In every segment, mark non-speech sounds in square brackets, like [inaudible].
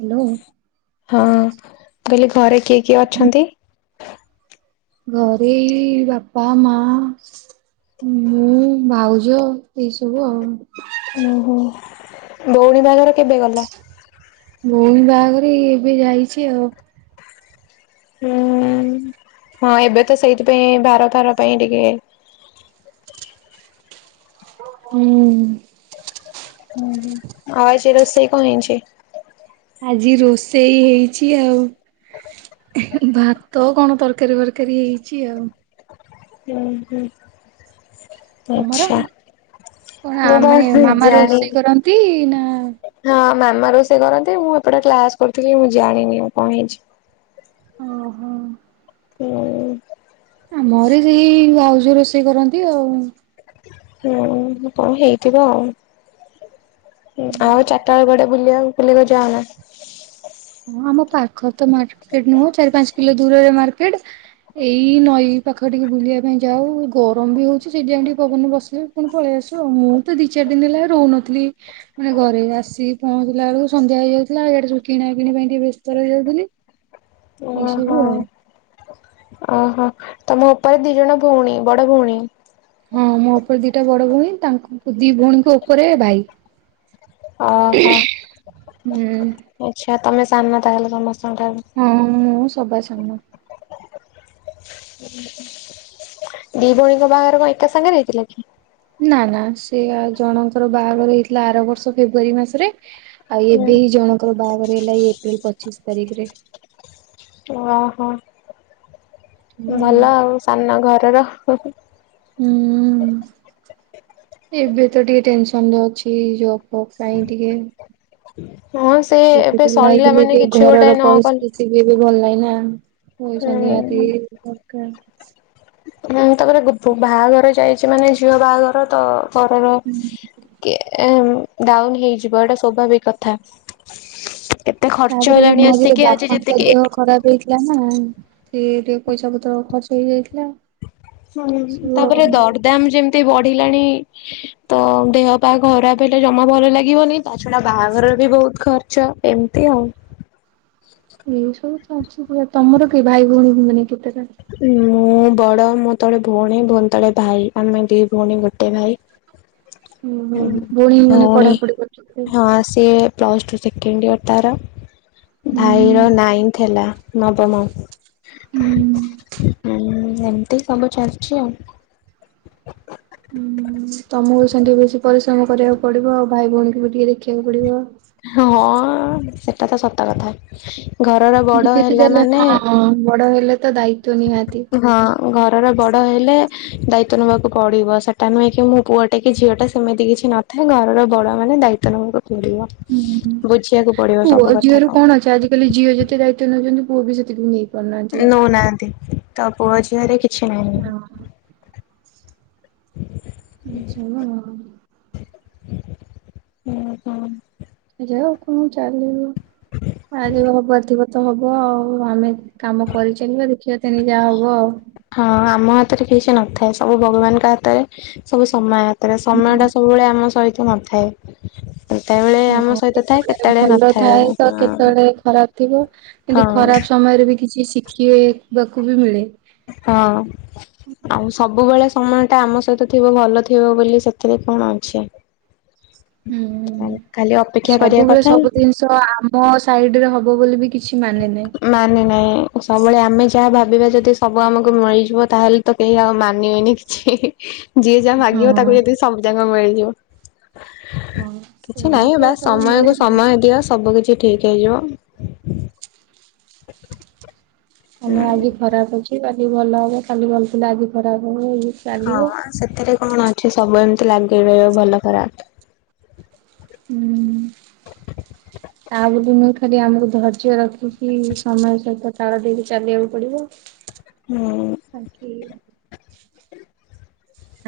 Hello. ହଁ କହିଲି ଘରେ କିଏ କିଏ ଅଛନ୍ତି? ଘରେ ଏଇ ବାପା ମା। ମୁଁ ଭାଉଜ ଏଇ ସବୁ ଆଉ। ଉଁ ହୁଁ ଭଉଣୀ ବାହାଘର କେବେ ଗଲା? ଭଉଣୀ ବାହାଘର ଏଇ ଏବେ ଯାଇଛି ଆଉ। ହୁଁ ହଁ ଏବେ ତ ସେଇଥିପାଇଁ ଭାର ଫାର ପାଇଁ ଟିକେ ହୁଁ। ଉଁ ହୁଁ ଆଉ ଆଜି ରୋଷେଇ କଣ ହେଇଛି? ଆଜି ରୋଷେଇ ହେଇଛି ଆଉ ହେଁ ଭାତ କଣ ତରକାରୀ ଫରକାରୀ ହେଇଛି ଆଉ। ହୁଁ ହୁଁ। ତମର ଆଚ୍ଛା କଣ ଆ ମୁଁ ବା ମାନେ ମାମା ରୋଷେଇ ଜାଣିନି। କରନ୍ତି ନା ହଁ ମାମା ରେଷେଇଲ କରନ୍ତି ମୁଁ ଏପଟେ କ୍ଲାସ କରୁଥିଲି ମୁଁ ଜାଣିନି ଆଉ କଣ୍ ହେଇଚି। ଓହୋ। ହୁଁ। ଆମ ଅରେ ସେଇ ଭାଉଜ ରୋଷେଇ କରନ୍ତି ଆଉ ହୁଁ କଣ୍ ହେଇଥିବ ଆଉ ହୁଁ ଆଉ ଚାରିଟା ବେଳ କୁଆଡେ ବୁଲିଆକୁ ଫୁଲିବାକୁ ଯାଅନା ହଁ ଆମ ପାଖ ତ ମାର୍କେଟ ନୁହଁ ଚାରି ପାଞ୍ଚ କିଲ ଦୂରରେ ମାର୍କେଟ ଏଇ ନଈ ପାଖ ଟିକ ବୁଲିବା ପାଇଁ ଯାଉ ଗରମ ବି ହଉଛି ସେଇଟି ପାଇଁ ଟିକେ ପବନରେ ବସିଲୁ ଫୁଣି ପଳେଇ ଆସୁଚୁ ଆଉ ମୁଁ ବି ଦି ଚାରି ଦିନ ହେଲା ରହୁନଥିଲି। ମାନେ ଘରେ ଆସିକି ପହଞ୍ଚିଲା ବେଳକୁ ସନ୍ଧ୍ୟା ହେଇଯାଉ ଥିଲା ଇଆଡେ ସବୁ କିଣା କିଣି ପାଇଁ ଟିକେ ବ୍ୟସ୍ତ ରହି ଯାଉଥିଲି ଏଇ ଓହୋ। ସବୁ ଆଉ। ଓହୋ। ତମ ଉପରେ ଦି ଜଣ ଭଉଣୀ ବଡ ଭଉଣୀ। ହଁ ମୋ ଉପରେ ଦିଟା ବଡ ଭଉଣୀ ତାଙ୍କ ଦି ଭଉଣୀଙ୍କ ଉପରେ ଭାଇ। ଓହୋ। ହୁଁ। ଆଚ୍ଛା ତମେ ସାନ ନା ତାହେଲେ ସମସ୍ତଙ୍କଠାରୁ। ହଁ ମୁଁ ସବା ସାନ। [inaudible] ଦି ଭଉଣୀଙ୍କ ବାହାଘର କଂ ଏକା ସାଙ୍ଗରେ ହେଇଥିଲା କି? ନା ନା ସେ ଆ ଜଣଙ୍କର ବାହାଘର ହେଇଥିଲା ଆର ବର୍ଷ ଫେବୃୁଆରୀ ମାସରେ ଆଉ ହୁଁ ଏବେ ହିଁ ଜଣଙ୍କର ବାହାଘର ହେଲା ଏଇ ଏପ୍ରିଲ ପଚିଶି ତାରିଖରେ। ହଁ ହଁ। ଭଲ ଆଉ ସାନ ଘରର। ହୁଁଉଁ। ଏବେ ତ ଟିକିଏ ଟେନସନ ରହୁଛି ଏ ଜଵ୍ ଫବ୍ ପାଇଁ ଟିକିଏ। ହଁ ସେ ଏବେ ସରିଲା ହେଇଗଲେ ମାନେ ଟିକେ କିଛି ଘରର ଗୋଟାଏ ନ କଲେ ପରିସ୍ଥିତି ବି ଭଲ ଲାଗେନା ପଇସା ନିହାତି ହୁଁ। ଦରକାର। ହୁଁ ତାପରେ ଗୁ ଫୁ ବାହାଘର ଯାଇଛି ମାନେ ଝିଅ ବାହାଘର ତ ଘରର କେ ଏ ଡାଉନ ହେଇଯିବ ଏଇଟା ସ୍ୱାଭାବିକ କଥା। ଏତେ ଖର୍ଚ୍ଚ ତାପରେ ଏଇ ହେଲାଣି ମଝିରେ ଆସିକି ଆଜି ବାପାଙ୍କ ଯେତିକି ଦେହ ଖରାପ ହେଇଥିଲା ନା ସେଏ ଟିକେ ପଇସା ପତ୍ର ଖର୍ଚ୍ଚ ହେଇଯାଇଥିଲା। ହୁଁ ତାପରେ ଦଡ୍ ଦାମ ଯେମିତି ବଢିଲାଣି ତ ଦେହ ପା ଖରାପ ହେଲେ ଜମା ଭଲ ଲାଗିବନି। ତା ଛଡା ବାହାଘରରେ ବି ବହୁତ ଖର୍ଚ୍ଚ ଏମିତି ଆଉ। ଏଇ ସବୁ ତ ଅଛି ପୁରା ତମର କେ ଭାଇ ଭଉଣୀ ମାନେ କେତେଟା? ମୁଁ ବଡ ମୋ ତଳେ ଭଉଣୀ ଭଉଣୀ ତଳେ ଭାଇ ଆମେ ଦି ଭଉଣୀ ଗୋଟେ ଭାଇ। ହୁଁ ହୁଁ ମାନେ ଭଉଣୀ ପଢାପଢି କରୁଛନ୍ତି ହଁ ସିଏ ପ୍ଲସ୍ ଟୁ ସେକେଣ୍ଡ ଇୟର ତାର। ହୁଁ ଭାଇର ନାଇଁଥି ହେଲା ନବମ। ହୁଁ ହୁଁ ଏମତି ସବୁ ଚାଲିଛି ଆଉ। ହୁଁ ତମକୁ ସେମିତି ବେଶୀ ପରିଶ୍ରମ କରିଆକୁ ପଡିବ ଆଉ ଭାଇ ଭଉଣୀଙ୍କୁ ବି ଟିକେ ଦେଖିବାକୁ ପଡିବ। ହଁ ସେଟା ତ ସତ କଥା। ଘରର ବଡ ଯେତେ ହେଲା ଯାହେଲେ ମାନେ ହଁ ବଡ ହେଲେ ତ ଦାୟିତ୍ଵ ନିହାତି। ହଁ। ଘରର ବଡ଼ ହେଲେ ଦାୟିତ୍ୱ ନବାକୁ ପଡିବ ସେଟା ନୁହେଁ କି ମୁଁ ପୁଅଟେ କି ଝିଅଟା ସେମିତି କିଛି ନଥାଏ ଘରର ବଡ ମାନେ ଦାୟିତ୍ଵ ନବାକୁ ପଡ଼ିବ ହୁଁ ବୁଝିବାକୁ ପଡ଼ିବ ସବୁ କଥା କଣ। ମୁକହିଲି ଝିଅ ଯେତେ ଦାୟିତ୍ୱ ନଉଚନ୍ତି ପୁଅବି ସେତିକି ନେଇ ପାରୁନାହାନ୍ତି। ନଉନାହାନ୍ତି ତପୁଅ ଝିଅରେ କିଛି ନାହିଁ। ହଁ। ଶୁଣ। ହୁଁ ହଁ। ଯାଉ କଣ ଚାଲିବ ଆଯେବେ ହବାର ଥିବତ ହବ ଆଉ ଆମେ କାମ କରିଚାଲିବା ଦେଖିବା ତେଣିକି ଯାହା ହବ ଆଉ। ହଁ ଆମ ହାତରେ କିଛି ନଥାଏ ସବୁ ଭଗବାନଙ୍କ ହାତରେ ସବୁ ସମୟ ହାତରେ ସମୟ ହୁଁ। ଟା ସବୁବେଳେ ଆମ ସହିତ ନଥାଏ। କେତେବେଳେ ଆମ ହଁ ସହିତ ଥାଏ କେତେବେଳେ ଭଲ ନଥାଏ ଥାଏତ ହଁ। କେତେବେଳେ ଖରାପ୍ ଥିବ। କିନ୍ତୁ ହଁ ଖରାପ୍ ସମୟରେବି କିଛି ଶିଖିବାକୁବି ମିଳେ। ହଁ। ଆଉ ସବୁବେଳେ ସମୟଟା ଆମ ସହିତ ଥିବ ଭଲ ଥିବ ବୋଲି ସେଥିରେ କଣ ଅଛି। ଖାଲି ହୁଁ ଅପେକ୍ଷା କରିବା ସବୁବେଳେ କଥା ସବୁ ଜିନି ସ ଆମ ସାଇଟିରେ ହବ ବୋଲିବି କିଛି ମାନେ ନାହିଁ। ମାନେ ନାହିଁ ସବୁବେଳେ ଆମେ ଯାହା ଭାବିବା ଯଦି ସବୁ ଆମକୁ ମିଳିଯିବ ତାହେଲେ ତ କେହି ଆଉ ମାନିବେନି କିଛି ଯିଏ ଯାହା ମାଗିବ ହଁ। ତାକୁ ଯଦି ସବୁ ଯାକ ମିଳିଯିବ। ହଁ। କିଛି ନାହିଁ ସେମିତି ଆଉ ବାସ୍ ସବୁ ମିଳେ ସମୟକୁ ନା। ସମୟ ଦିଅ ସବୁ କିଛି ଠିକ୍ ହେଇଯିବ। [inaudible] ସମୟ ହୁଁ ଆଜି ଖରାପ୍ ଅଛି କାଲି ଭଲ ହବ କାଲି ଭଲ ଥିଲେ ଆଜି ଖରାପ୍ ହବ ଇଏ ହଁ ସେଥିରେ କଣ ଅଛି ସବୁ ଏମିତି ଲାଗି ରହିବ ଭଲ ଖରାପ୍। ହୁଁ। [inaudible] ତା ବୋଲି ନୁହଁ ଖାଲି ଆମକୁ ଧୈର୍ଯ୍ୟ ରଖିକି ସମୟ ସହିତ ତାଳ ଦେଇକି ଚାଲିବାକୁ ପଡ଼ିବ। ହୁଁ। ବାକି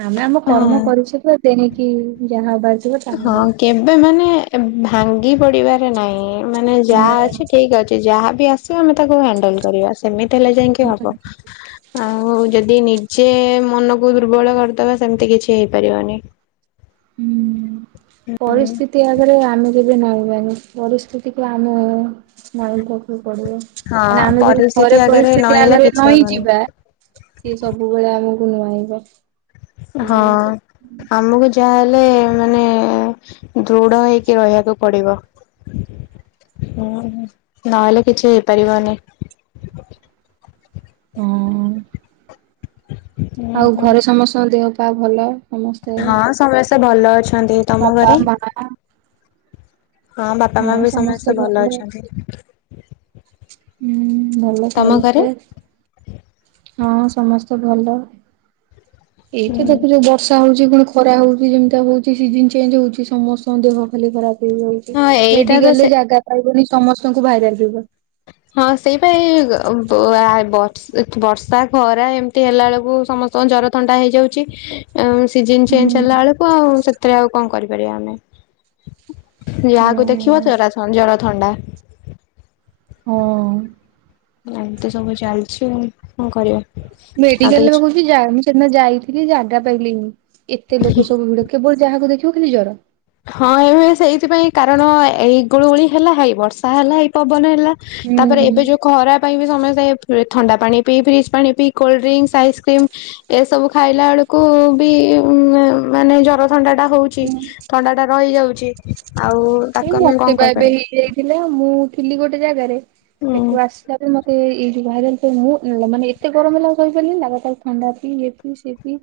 ଆମେ ଆମ କର୍ମ ହଁ। କରିଜିବା ତେଣିକି ଯାହା ହବାର ଥିବ ତାହା ହଁ ହବ। କେବେ ମାନେ ଭାଙ୍ଗି ପଢ଼ିବାରେ ନାହିଁ ମାନେ ଯାହା ନାଇଁ ଅଛି ଠିକ୍ ଅଛି। ସେ ଯାହାବି ଆସିବ ଆମେ ତାକୁ ହ୍ୟାଣ୍ଡେଲ୍ କରିବା। ସେମିତି ହେଲେ ଯାଇକି ହବ ଆଉ ଯେଦି ନି ଯେ ମନକୁ ଦୁର୍ବଳ କରିଦବା ସେମିତି କିଛି ହେଇପାରିବନି। ହୁଁ ପରିସ୍ଥିତି ଆଗରେ ଆମେ କେବେ ନଇଁବାନି ପରିସ୍ଥିତିକୁ ଆମେ ନଇଁବାକୁ ପଡ଼ିବ। ହଁ କାହିଁକିନା ଆମେ ଯଦି ପରିସ୍ଥିତି ଥରେ ଆଗରେ ପରିସ୍ଥିତି ନହେଲେ ଆଗରେ କିଛି ନଇଁ ହବନି। ଯିବା ସିଏ ସବୁବେଳେ ଆମକୁ ନୁଆଁଇବ। ହଁ ସେଇଆ ହଉଛି ଆମକୁ ଯ ଯାହଲେ ମାନେ ଦୃଢ ହେଇକି ରହିବାକୁ ପଡ଼ିବ। ହୁଁ ନହେଲେ କିଛି ହେଇପାରିବନି। ହଁ‌। ହୁଁ ଆଉ ହୁଁ ଘରେ ସମସ୍ତଙ୍କ ଦେହ ପା ଭଲ। ସମସ୍ତେ ହଁ ସମସ୍ତେ ଭଲ ଅଛନ୍ତି ତମ ବାପା ଘରେ? ମା। ହଁ ବାପା ମାବି ସମସ୍ତେ ଭଲ ଅଛନ୍ତି। ହୁଁ ଭଲ ତମ ଘରେ? ସମସ୍ତେ ହଁ ସମସ୍ତେ ଭଲ ଏଇ ତ ହୁଁ ଦେଖୁଛ ବ ବର୍ଷା ହଉଛି ପୁଣି ଖରା ହଉଛି ଯେମିତାଆ ହଉଛି ସିଜନ୍ ଚେଞ୍ଜ ହଉଛି ସମସ୍ତଙ୍କ ଦେହ ଖାଲି ଖରାପ ହ ହଁ ଏଇଟା ତ ମେଡିକାଲ ରେ ସେ ଜାଗା ପାଇବନି ସମସ୍ତଙ୍କୁ ଭାଇରାଲ ଯିବ। ହଁ ସେଇପାଇ ଗ ବ ଆ ବ ଏଠି ବର୍ଷା ଖରା ଏମିତି ହେଲା ବେଳକୁ ସମସ୍ତଙ୍କ ଜର ଥଣ୍ଡା ହେଇଯାଉଛି। ଏଁ ସିଜିନ ଚେଞ୍ଜ ହୁଁ। ହେଲାବେଳକୁ ଆଉ ସେଥିରେ ଆଉ କଣ କରିପାରିବା ଆମେ। ଯାହାକୁ ଦେଖିବ ଓହୋ ଜରା ଥ ଜର ଥଣ୍ଡା। ହଁ। ଏମିତି ସବୁ ଚାଲିଛି କଣ କରିବା। ଆଉ ତ ମେଡିକାଲରେ ପା କିଛି କହୁଛି ଯା ମୁଁ ସେଦିନ ଯାଇଥିଲି ଜାଗା ପାଇଲିନି ଏତେ ଲୋକ ସବୁ ଭିଡ। କେବଳ ଯାହାକୁ ଦେଖିବ ଖାଲି ଜର। ହଁ ଏ ହୁଏ ସେଇଥିପାଇଁ କାରଣ ଏଇ ଗୁଳୁଗୁଳି ହେଲା ହେଇ ବର୍ଷା ହେଲା ହେଇ ପବନ ହେଲା। ତାପରେ ଏବେ ଯୋଉ ଖରାପ ପାଇଁ ବି ସମୟ ଥଣ୍ଡା ପାଣି ପିଇ ଫ୍ରିଜ୍ ପାଣି ପିଇ କୋଲଡ୍ରିଙ୍କ୍ସ୍ ଆଇସ୍କ୍ରିମ୍। ଏସବୁ ଖାଇଲା ବେଳକୁ ବି ଉ ମା ମାନେ ଜର ଥଣ୍ଡା ଟା ହଉଛି। ଚି ହୁଁ। ଥଣ୍ଡା ଟା ରହିଯାଉଛି ଆଉ ତାକୁ ଆମେ କଣ କରିପାରିବା। ଥିଲା ମୁଁ ଥିଲି ଗୋଟେ ଜାଗାରେ ହୁଁ ସେଠୁ ଆସିଲା ପରେ ମତେ ବାହାରେ ମୁଁ ମାନେ ଏତେ ଗରମ ହେଲା ସହିପାରିଲିନି ନା ଲାଗାତାର ଥଣ୍ଡା ପି ଇଏ ପି ସିଏ ପି।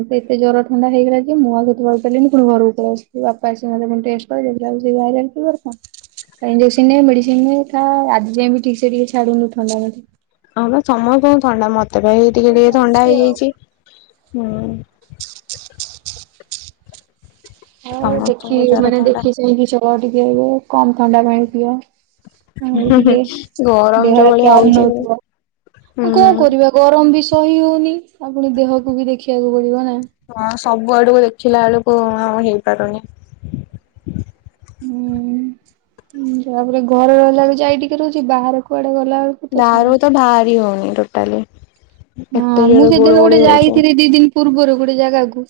ଏ ଏତେ ଜର ଥଣ୍ଡା ହେଇଗଲା ଯେ ମୁଁ ଆଉ ସେଠି ରହିପାରିଲିନି ପୁଣି ଘରକୁ ପଳେଇ ଆସିଲି। ବାପା ଆସି ମତେ ଫୁଣି ଟେଷ୍ଟ‌ କଲେ କହିଲା ହୋଉଛି ଭାଇରାଲ ଫିବର୍ ଆଉ କଣ। ଆ ଇଞ୍ଜକ୍ସନ ନେ ମେଡିସିନ ନ ଆଜି ଯାଏ ବି ଠିକସେ ଟିକେ ଛାଡୁନୀ ଥଣ୍ଡା ମତେ। ହଁ ପା ସମସ୍ତଙ୍କୁ ଥଣ୍ଡା ମତେ ପା ହେଇ ଟିକେ ଏମିତି ଟିକେ ଥଣ୍ଡା ଚାଲିଛି ଆଉ। ହେଇଯାଇଛି ହୁଁ। ହଉ ଦେଖି ସମସ୍ତଙ୍କୁ ଜର ମାନେ ଥଣ୍ଡା ଦେଖି ଚାହିଁକି ଚଳ ଟିକେ ଏବେ କମ ଥଣ୍ଡା ପାଣି ପିଅ। ଆଉ ହୁଁ ହୁଁ ଟିକେ ଗରମ ଯୋଉ ଦେହର ଭଳିଆ ଖିଆଲ୍ ହଉଛି ହୁଁ ନୋଉଥିବ। କଣ କରିବା ଗରମ ବି ସହି ହଉନି ପୁଣି ଣ ଦେହକୁ ବି ଦେଖିବାକୁ ପଡିବ ନା। ହଁ ସବୁ ଆଡକୁ ଦେଖିଲା ବେଳକୁ ଆଉ ହେଇପାରୁନି। ହୁଁ ତାପରେ ଘରେ ରହିଲା ବି ଯାଇ ଟିକେ ରହୁଛି ବାହାର କୁଆଡେ ଗଲାବେଳୁ ବାହାରକୁ ତ ବାହାରି ହେଉନି ଟୋଟାଲେ। ହଁ ମୁଁ ସେଦିନ ଗୋଟେ ଯାଇଥିଲି ଦି ଦିନ। ପୂର୍ବରୁ ଗୋଟେ ଜାଗାକୁ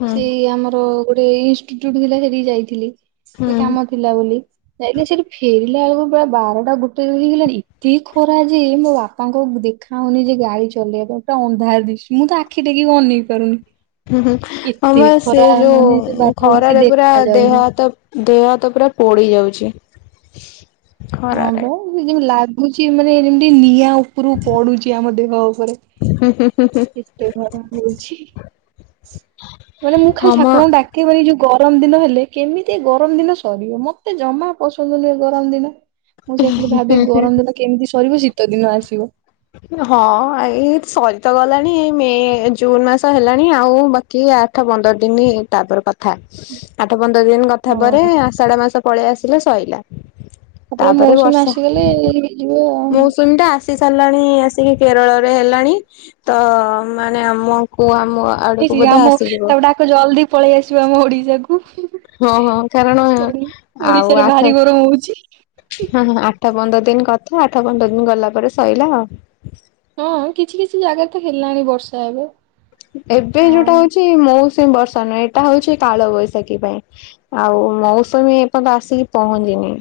ହୁଁ ସେଇ ଆମର ଗୋଟେ ଇନଷ୍ଟିୁଟୁଟ ଥିଲା ସେଠିକି ଯାଇଥିଲି। ହୁଁ ସେ କାମ ଥିଲା ବୋଲି। ନାଇଁ ସେଠି ଫେରିଲା ବେଳକୁ ପ ବାରଟା ଗୋଟେ ହେଇଗଲାଣି ଏତେ ଖରା ଯେ ମୋ ବାପାଙ୍କ ଦେଖା ଆଉନି ଯେ ଗାଡି ଚଲେଇବା ପାଇଁ ପୁରା ଅନ୍ଧାର ଦିଶ ମୁଁ ତ ଆଖି ଟେକିକି ଅନେଇ ପାରୁନି। ହୁଁ ହୁଁ ଏତେ ଆମର ସେ ଖରା ମାନେ ଯୋଉ ବାଟରେ କିଛି ଖରାରେ ପୁରା ଦେଖା ଦେହ ଯାଉନି। ହାତ ଦେହ ହାତ ପୁରା ପୋଡି ଯାଉଛି। ହଁ ଖରାରେ ବା ଯେନ୍ତି ଲାଗୁଛି ମାନେ ଯେମତି ନିଆଁ ଉପ୍ ପରୁ ପଡୁଛି ଆମ ଦେହ ଉପରେ ଏତେ ଖରା ହଉଛି। ମାନେ ମୁଁ ଖାଲି ହଁ ମ ଠାକୁରଙ୍କୁ ଡାକ କେ ଯୋଉ ଗରମ ଦିନ ହେଲେ କେମିତି ଏ ଗରମ ଦିନ ସରିବ ମତେ ଜମା ପସନ୍ଦ ନୁହେ ଏ ଗରମ ଦିନ। ମୁଁ ସେଇ କିଲି ଭାବେ ଗରମ ଦିନ କେମିତି ସରିବ ଶୀତ ଦିନ ଆସିବ। ହଁ ଏଇ ସରି ତ ଗଲାଣି ଏଇ ମେ ଜୁନ ମାସ ହେଲାଣି ଆଉ ବା କି ଆଠ ପନ୍ଦର ଦିନ ତାପର କଥା। ଆଠ ପନ୍ଦର ଦିନ କଥା ପରେ ହଁ ଆଷାଢ ମାସ ପଳେଇ ଆସିଲେ ସଇଲା। ତାପରେ ମୌସୁମୀ ଆସିଗଲେ ହେଇଯିବ ଆଉ। ଜୁନ୍ ଟା ଆସିସା ହେଲାଣି ଆସିକି କେରଳରେ ହେଲାଣି ତ ମାନେ ଆମକୁ ଆମ ଆଡକୁ ହେଇଛି ବୋଧେ ଆମ ଆସିଯିବ। ତାପ ଡାକ ଜଲଦି ପଳେଇ ଆସିବ ଆମ ଓଡିଶାକୁ। ହଁ ହଁ କାରଣ ଓଡ଼ି ଓଡିଶାରେ ଭାରି ଗରମ ହଉଛି। ହଁ ହଁ ଆଠ ପନ୍ଦର ଦିନ କଥା ଆଠ ପନ୍ଦର ଦିନ ଗଲା ପରେ ସଇଲା ଆଉ। ହଁ କିଛି କିଛି ଜାଗାରେ ତ ହେଲାଣି ବର୍ଷା ଏବେ। ଏବେ ଆଉ ଯୋଉଟା ହଉଛି ମୌସୁମୀ ବର୍ଷା ନୁହେଁ। ଏଇଟା ହଉଛି କାଳ ବୈଶାଖୀ ପାଇଁ। ଆଉ ମୌସୁମୀ ଏପର୍ଯ୍ୟନ୍ତ ଆସିକି ପହଞ୍ଚିନି।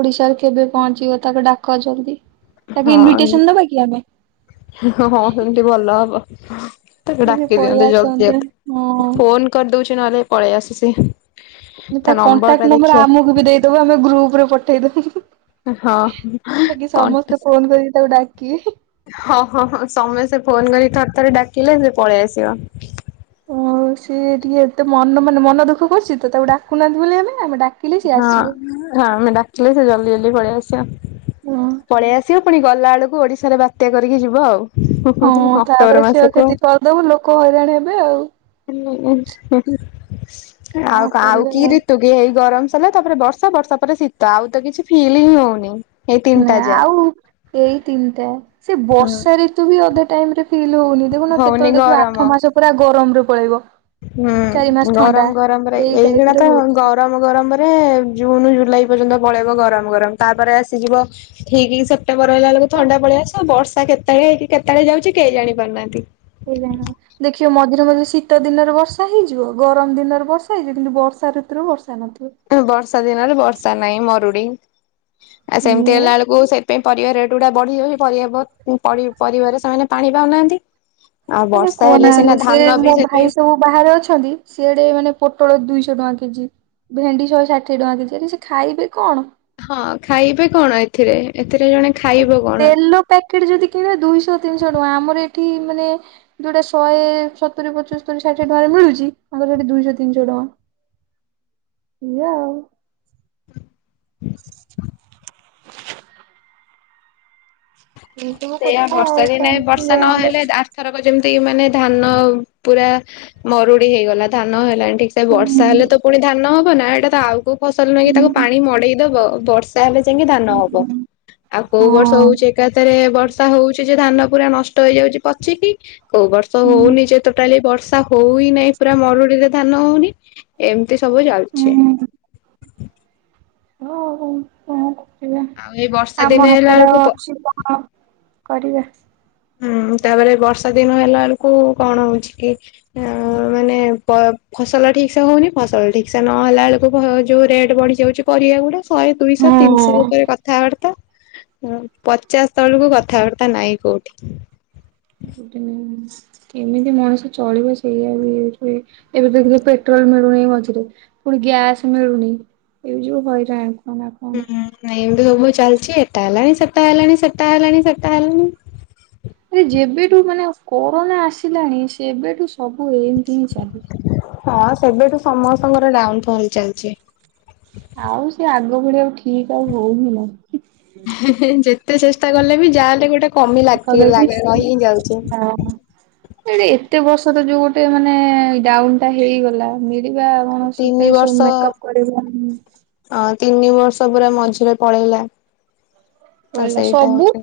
ଓଡିଶାରେ କେବେ ପହଞ୍ଚିବ ତାକୁ ଡାକ ଜଲଦି। ତାକୁ ଇନଭିଟେସନ ହଁ ଦବା କି ଆମେ। ହଁ ସେମିତି ଭଲ ହବ ତାକୁ ସେ ଡାକି ପଳେଇ ଦିଅନ୍ତେ ଜଲଦି ଜ ଆସନ୍ତା ହଁ। ଫୋନ୍। କରିଦଉଛି ନହେଲେ ପଳେଇ ଆସେ ସେ। ତା କଣ୍ଟାକ୍ଟ ନମ୍ବର ଆମକୁ ବି ଦେଇଦବୁ ଆମେ ଗ୍ରୁପରେ ପଠେଇଦବୁ। ହଁ ତା କିି କଣ୍ଟା ସମସ୍ତେ ଫୋନ କରିକି ତାକୁ ଡାକିବେ। ହଁ ହଁ ହଁ ସମସ୍ତେ ଫୋନ କରି ଥର ଥରେ ଡାକିଲେ ସେ ପଳେଇ ଆସିବ। ହଉ ସିଏ ଟିକେ ଏତେ ମନ ମାନେ ମନ ଦୁଃଖ କରୁଛି ତ ତାକୁ ଡାକୁନାହାନ୍ତି ବୋଲି ଆମେ ଆମେ ଡା ହଁ ହଁ ଆମେ ଡାକିଲେ ସେ ଜଲଦି ଜଲଦି ପଳେଇ ଆସିବ ହଁ ପଳେଇ ଆସିବ ପୁଣି। ଗଲା ବେଳକୁ ଓଡିଶାରେ ବାତ୍ୟା କରିକି ଯିବ ଆଉ। ହଁ ଅକ୍ଟୋବର ତାପରେ ମାସକୁ କ୍ଷୟକ୍ଷତି କରିଦବ ଲୋକ ହଇରାଣ ହେବେ ଆଉ। ହଁ କଣ ଆଉ କରିବା କି ରିତୁ। ହେଇ ଗରମ ସରିଲା ତାପରେ ବର୍ଷା ବର୍ଷା ପରେ ଶୀତ ଆଉ ତ କିଛି ଫିଲ ହିଁ ହଉନି। ଏଇ ତିନିଟା ନା ଯା ଆଉ ଏଇ ତିନିଟା ସେ ବର୍ଷା ଋତୁ ବି ଅଧା ଟାଇମ ରେ ଫିଲ୍ ହଉନି। ଦେଖୁନ ହଉନି କେତେବେଳେ ଦେଖିବ ଆଠ ଗରମ। ମାସ ପୁରା ଗରମରେ ପଳେଇବ। ହୁଁ ଚାରି ମାସ ଥଣ୍ଡା ଗରମ ଗରମରେ ଏଇ ଏଇଗୁଡା ଟାଇପ ର ତ ଗରମ। ହଉଛି। ଗରମ ଗରମରେ ଜୁନ ଜୁଲାଇ ପର୍ଯ୍ୟନ୍ତ ପଳେଇବ ଗରମ ଗରମ ତାପରେ ଆସିଯିବ ଠିକ ସେ ଅକ୍ଟବର ହେଲା ବଳକୁ ଥଣ୍ଡା ପଳେଇ ଆସିବ ବର୍ଷା କେତେବେଳେ ହେଇକି କେତେବେଳେ ଯାଉଛି କେହି ଜାଣିପାରୁନାହାନ୍ତି। ସେୟା ଦେଖିବ ମଝିରେ ମଝିରେ ଶୀତ ଦିନରେ ବର୍ଷା ହେଇଯିବ ଆଉ ଗରମ ଦିନରେ ବର୍ଷା ହେଇଯିବ କିନ୍ତୁ ବର୍ଷା ଋତୁରୁ ବର୍ଷା ନଥିବ। ବର୍ଷା ଦିନରେ ବର୍ଷା ନାହିଁ ମରୁଡି ଆ ସେମିତି ଏଇଆ ହେଲା ବେଳକୁ ସେଥ ପରିବା ରେଟ ଗୁଡା ବଢିଯାଉଛି ପର ପରିବରେ ସେମାନେ ପାଣି ପାଉନାହାନ୍ତି। ଆଉ ମାନେ ବର୍ଷା ହେଲେ କୁହନା ସିନା ସେ ଧାନ ବି ମୋ ସେଥିପାଇଁ ଭାଇ ସବୁ। ବାହାରେ ଅଛନ୍ତି ସିଆଡେ ମାନେ ପୋଟଳ ଦୁଇଶହ ଟଙ୍କା କେଜି। ଭେଣ୍ଡି ଶହେ ଷାଠିଏ ଟଙ୍କା କେଜି ଆରେ ସେ ଖାଇବେ କଣ। ହଁ ଖାଇବେ କଣ ଏଥିରେ ଏଥିରେ ଜଣେ ଖାଇବ କଣ ତେଲ ପ୍ୟାକେଟ ଯଦି କିଣିବେ ଦୁଇଶହ ତିନିଶହ ଟଙ୍କା ଆମର ଏଠି ମାନେ। ଯୋଉଟା ଶହେ ସତୁରି ପଚସ୍ତରି ଷାଠିଏ ଟଙ୍କାରେ ମିଳୁଛି ତାଙ୍କର ସେଠି ଦୁଇଶହ ତିନିଶହ ଟଙ୍କା। ବଢିଆ ଆଉ। ଏଇ ସବୁ ସେଇଆା କଥା ବର୍ଷା ଆଉ ଦିନେ ଚାଲିଛି ବର୍ଷା ଆଉ ନହେଲେ ଆରଥରକ ଯେମିତି ମାନେ ଧାନ ପୁରା। ମରୁଡି ହେଇଗଲା ଧାନ ହେଲାନି ଠିକ ସେ ବର୍ଷା ହେଲେ ତ ପୁଣି ଧାନ ହବ ନା ଏଇଟା ତ ଆଉ କୋଉ। ଫସଲ ନେଇକି ତାକୁ ପାଣି ମଡେଇଦବ ବର୍ଷା ହେଲେ ଯାଇକି ଧାନ ହବ। ଆଉ କୋଉ ବର୍ଷ ହଉଛି ଏକାଥରେ ବ ବର୍ଷା ହଉଛି ଯେ ଧାନ ପୁରା ନଷ୍ଟ ହେଇଯାଉଛି ପଚିକି କୋଉ ବର୍ଷ ହଉନି ଯେ ଟୋଟାଲି ବର୍ଷ। ସ ହଉ ହିଁ ନାହିଁ ପୁରା ମରୁଡି ରେ ଧାନ ହଉନି ଏମିତି ସବୁ ଚାଲିଛି। ହ ହଉ ହଁ। ଆ ଆଉ ଏଇ ବର୍ଷା ଆମ ଦିନେ ହେଲା ହାତରେ ଆଉ ବେଳକୁ ଅଛି କଣ କରିବା। ହୁଁ ତାପରେ ବର୍ଷା ଦିନ ହେଲା ବେଳକୁ କଣ ହଉଛି କି ଅ ମାନେ ଫସଲ ଠିକସେ ହଉନି ଫସଲ ଠିକସେ ନ ହେଲା ବେଳକୁ ଯୋଉ ରେଟ୍ ବଢିଯାଉଛି ପରିବା ଗୁଡା। ଶହେ, ଦୁଇଶହ, ତିନିଶହ ହଁ। ଉପରେ କ କଥାବାର୍ତ୍ତା, ପଚାଶ ତଳକୁ କଥାବାର୍ତ୍ତା ନାହିଁ କୋଉଠି। ଗୋଟେ ମିନିଟ କେମିତି ମଣିଷ ଚଳିବ ସେଇଆ ବି ଏବେ, ଏବେ ଦେଖ ପେଟ୍ରୋଲ ମିଳୁନି ମଝିରେ। ପୁଣ ଗ୍ୟାସ ମିଳୁନି, ଏବେ ଯୋଉ ହଇରାଣ। କହନା ହୁଁ କହନା। ନାଇଁ ଏମତି ସବୁ ଚାଲିଛି, ଏଟା ହେଲାଣି ସେଟା ହେଲାଣି ସେଟା ହେଲାଣି ସେଟା ହେଲାଣି। ଆରେ ଯେବେଠୁ ମାନେ କରୋନା ଆସିଲାଣି ସେବେଠୁ ସବୁ ଏମିତି ହିଁ ଚାଲିଛି। ହଁ ସେବେଠୁ ସମସ୍ତଙ୍କର ଡାଉନ ଫଲ ଚାଲିଛି। ଆଉ ସେ ଆଗ ଭଳି ଆଉ ଠିକ ଆଉ ହଉନି ନା। ହେଁ ହେଁ ଯେତେ ଚେଷ୍ଟା କଲେ ବି ଯାହାହେଲେ ଗୋଟେ କମି ଲାଗି କଲେବି ଲାଗି ରହିିଁ ହିଁ ଯାଉଛି। ଆଡେ ଏତେ ବର୍ଷ ତ ଯୋଉ ଗୋଟେ ମାନେ ଡାଉନ ଟା ହେଇଗଲା ଏଇବା କଣ ସୁତାକି ସବୁ ମେକପ୍ କରିବା ଉଁ ଅଁ ତିନି ବର୍ଷ ପୁରା ମଝିରେ ପଳେଇଲା, ତ ପଳେଇଲା ସେଇଟା ସବୁ ହଉଛି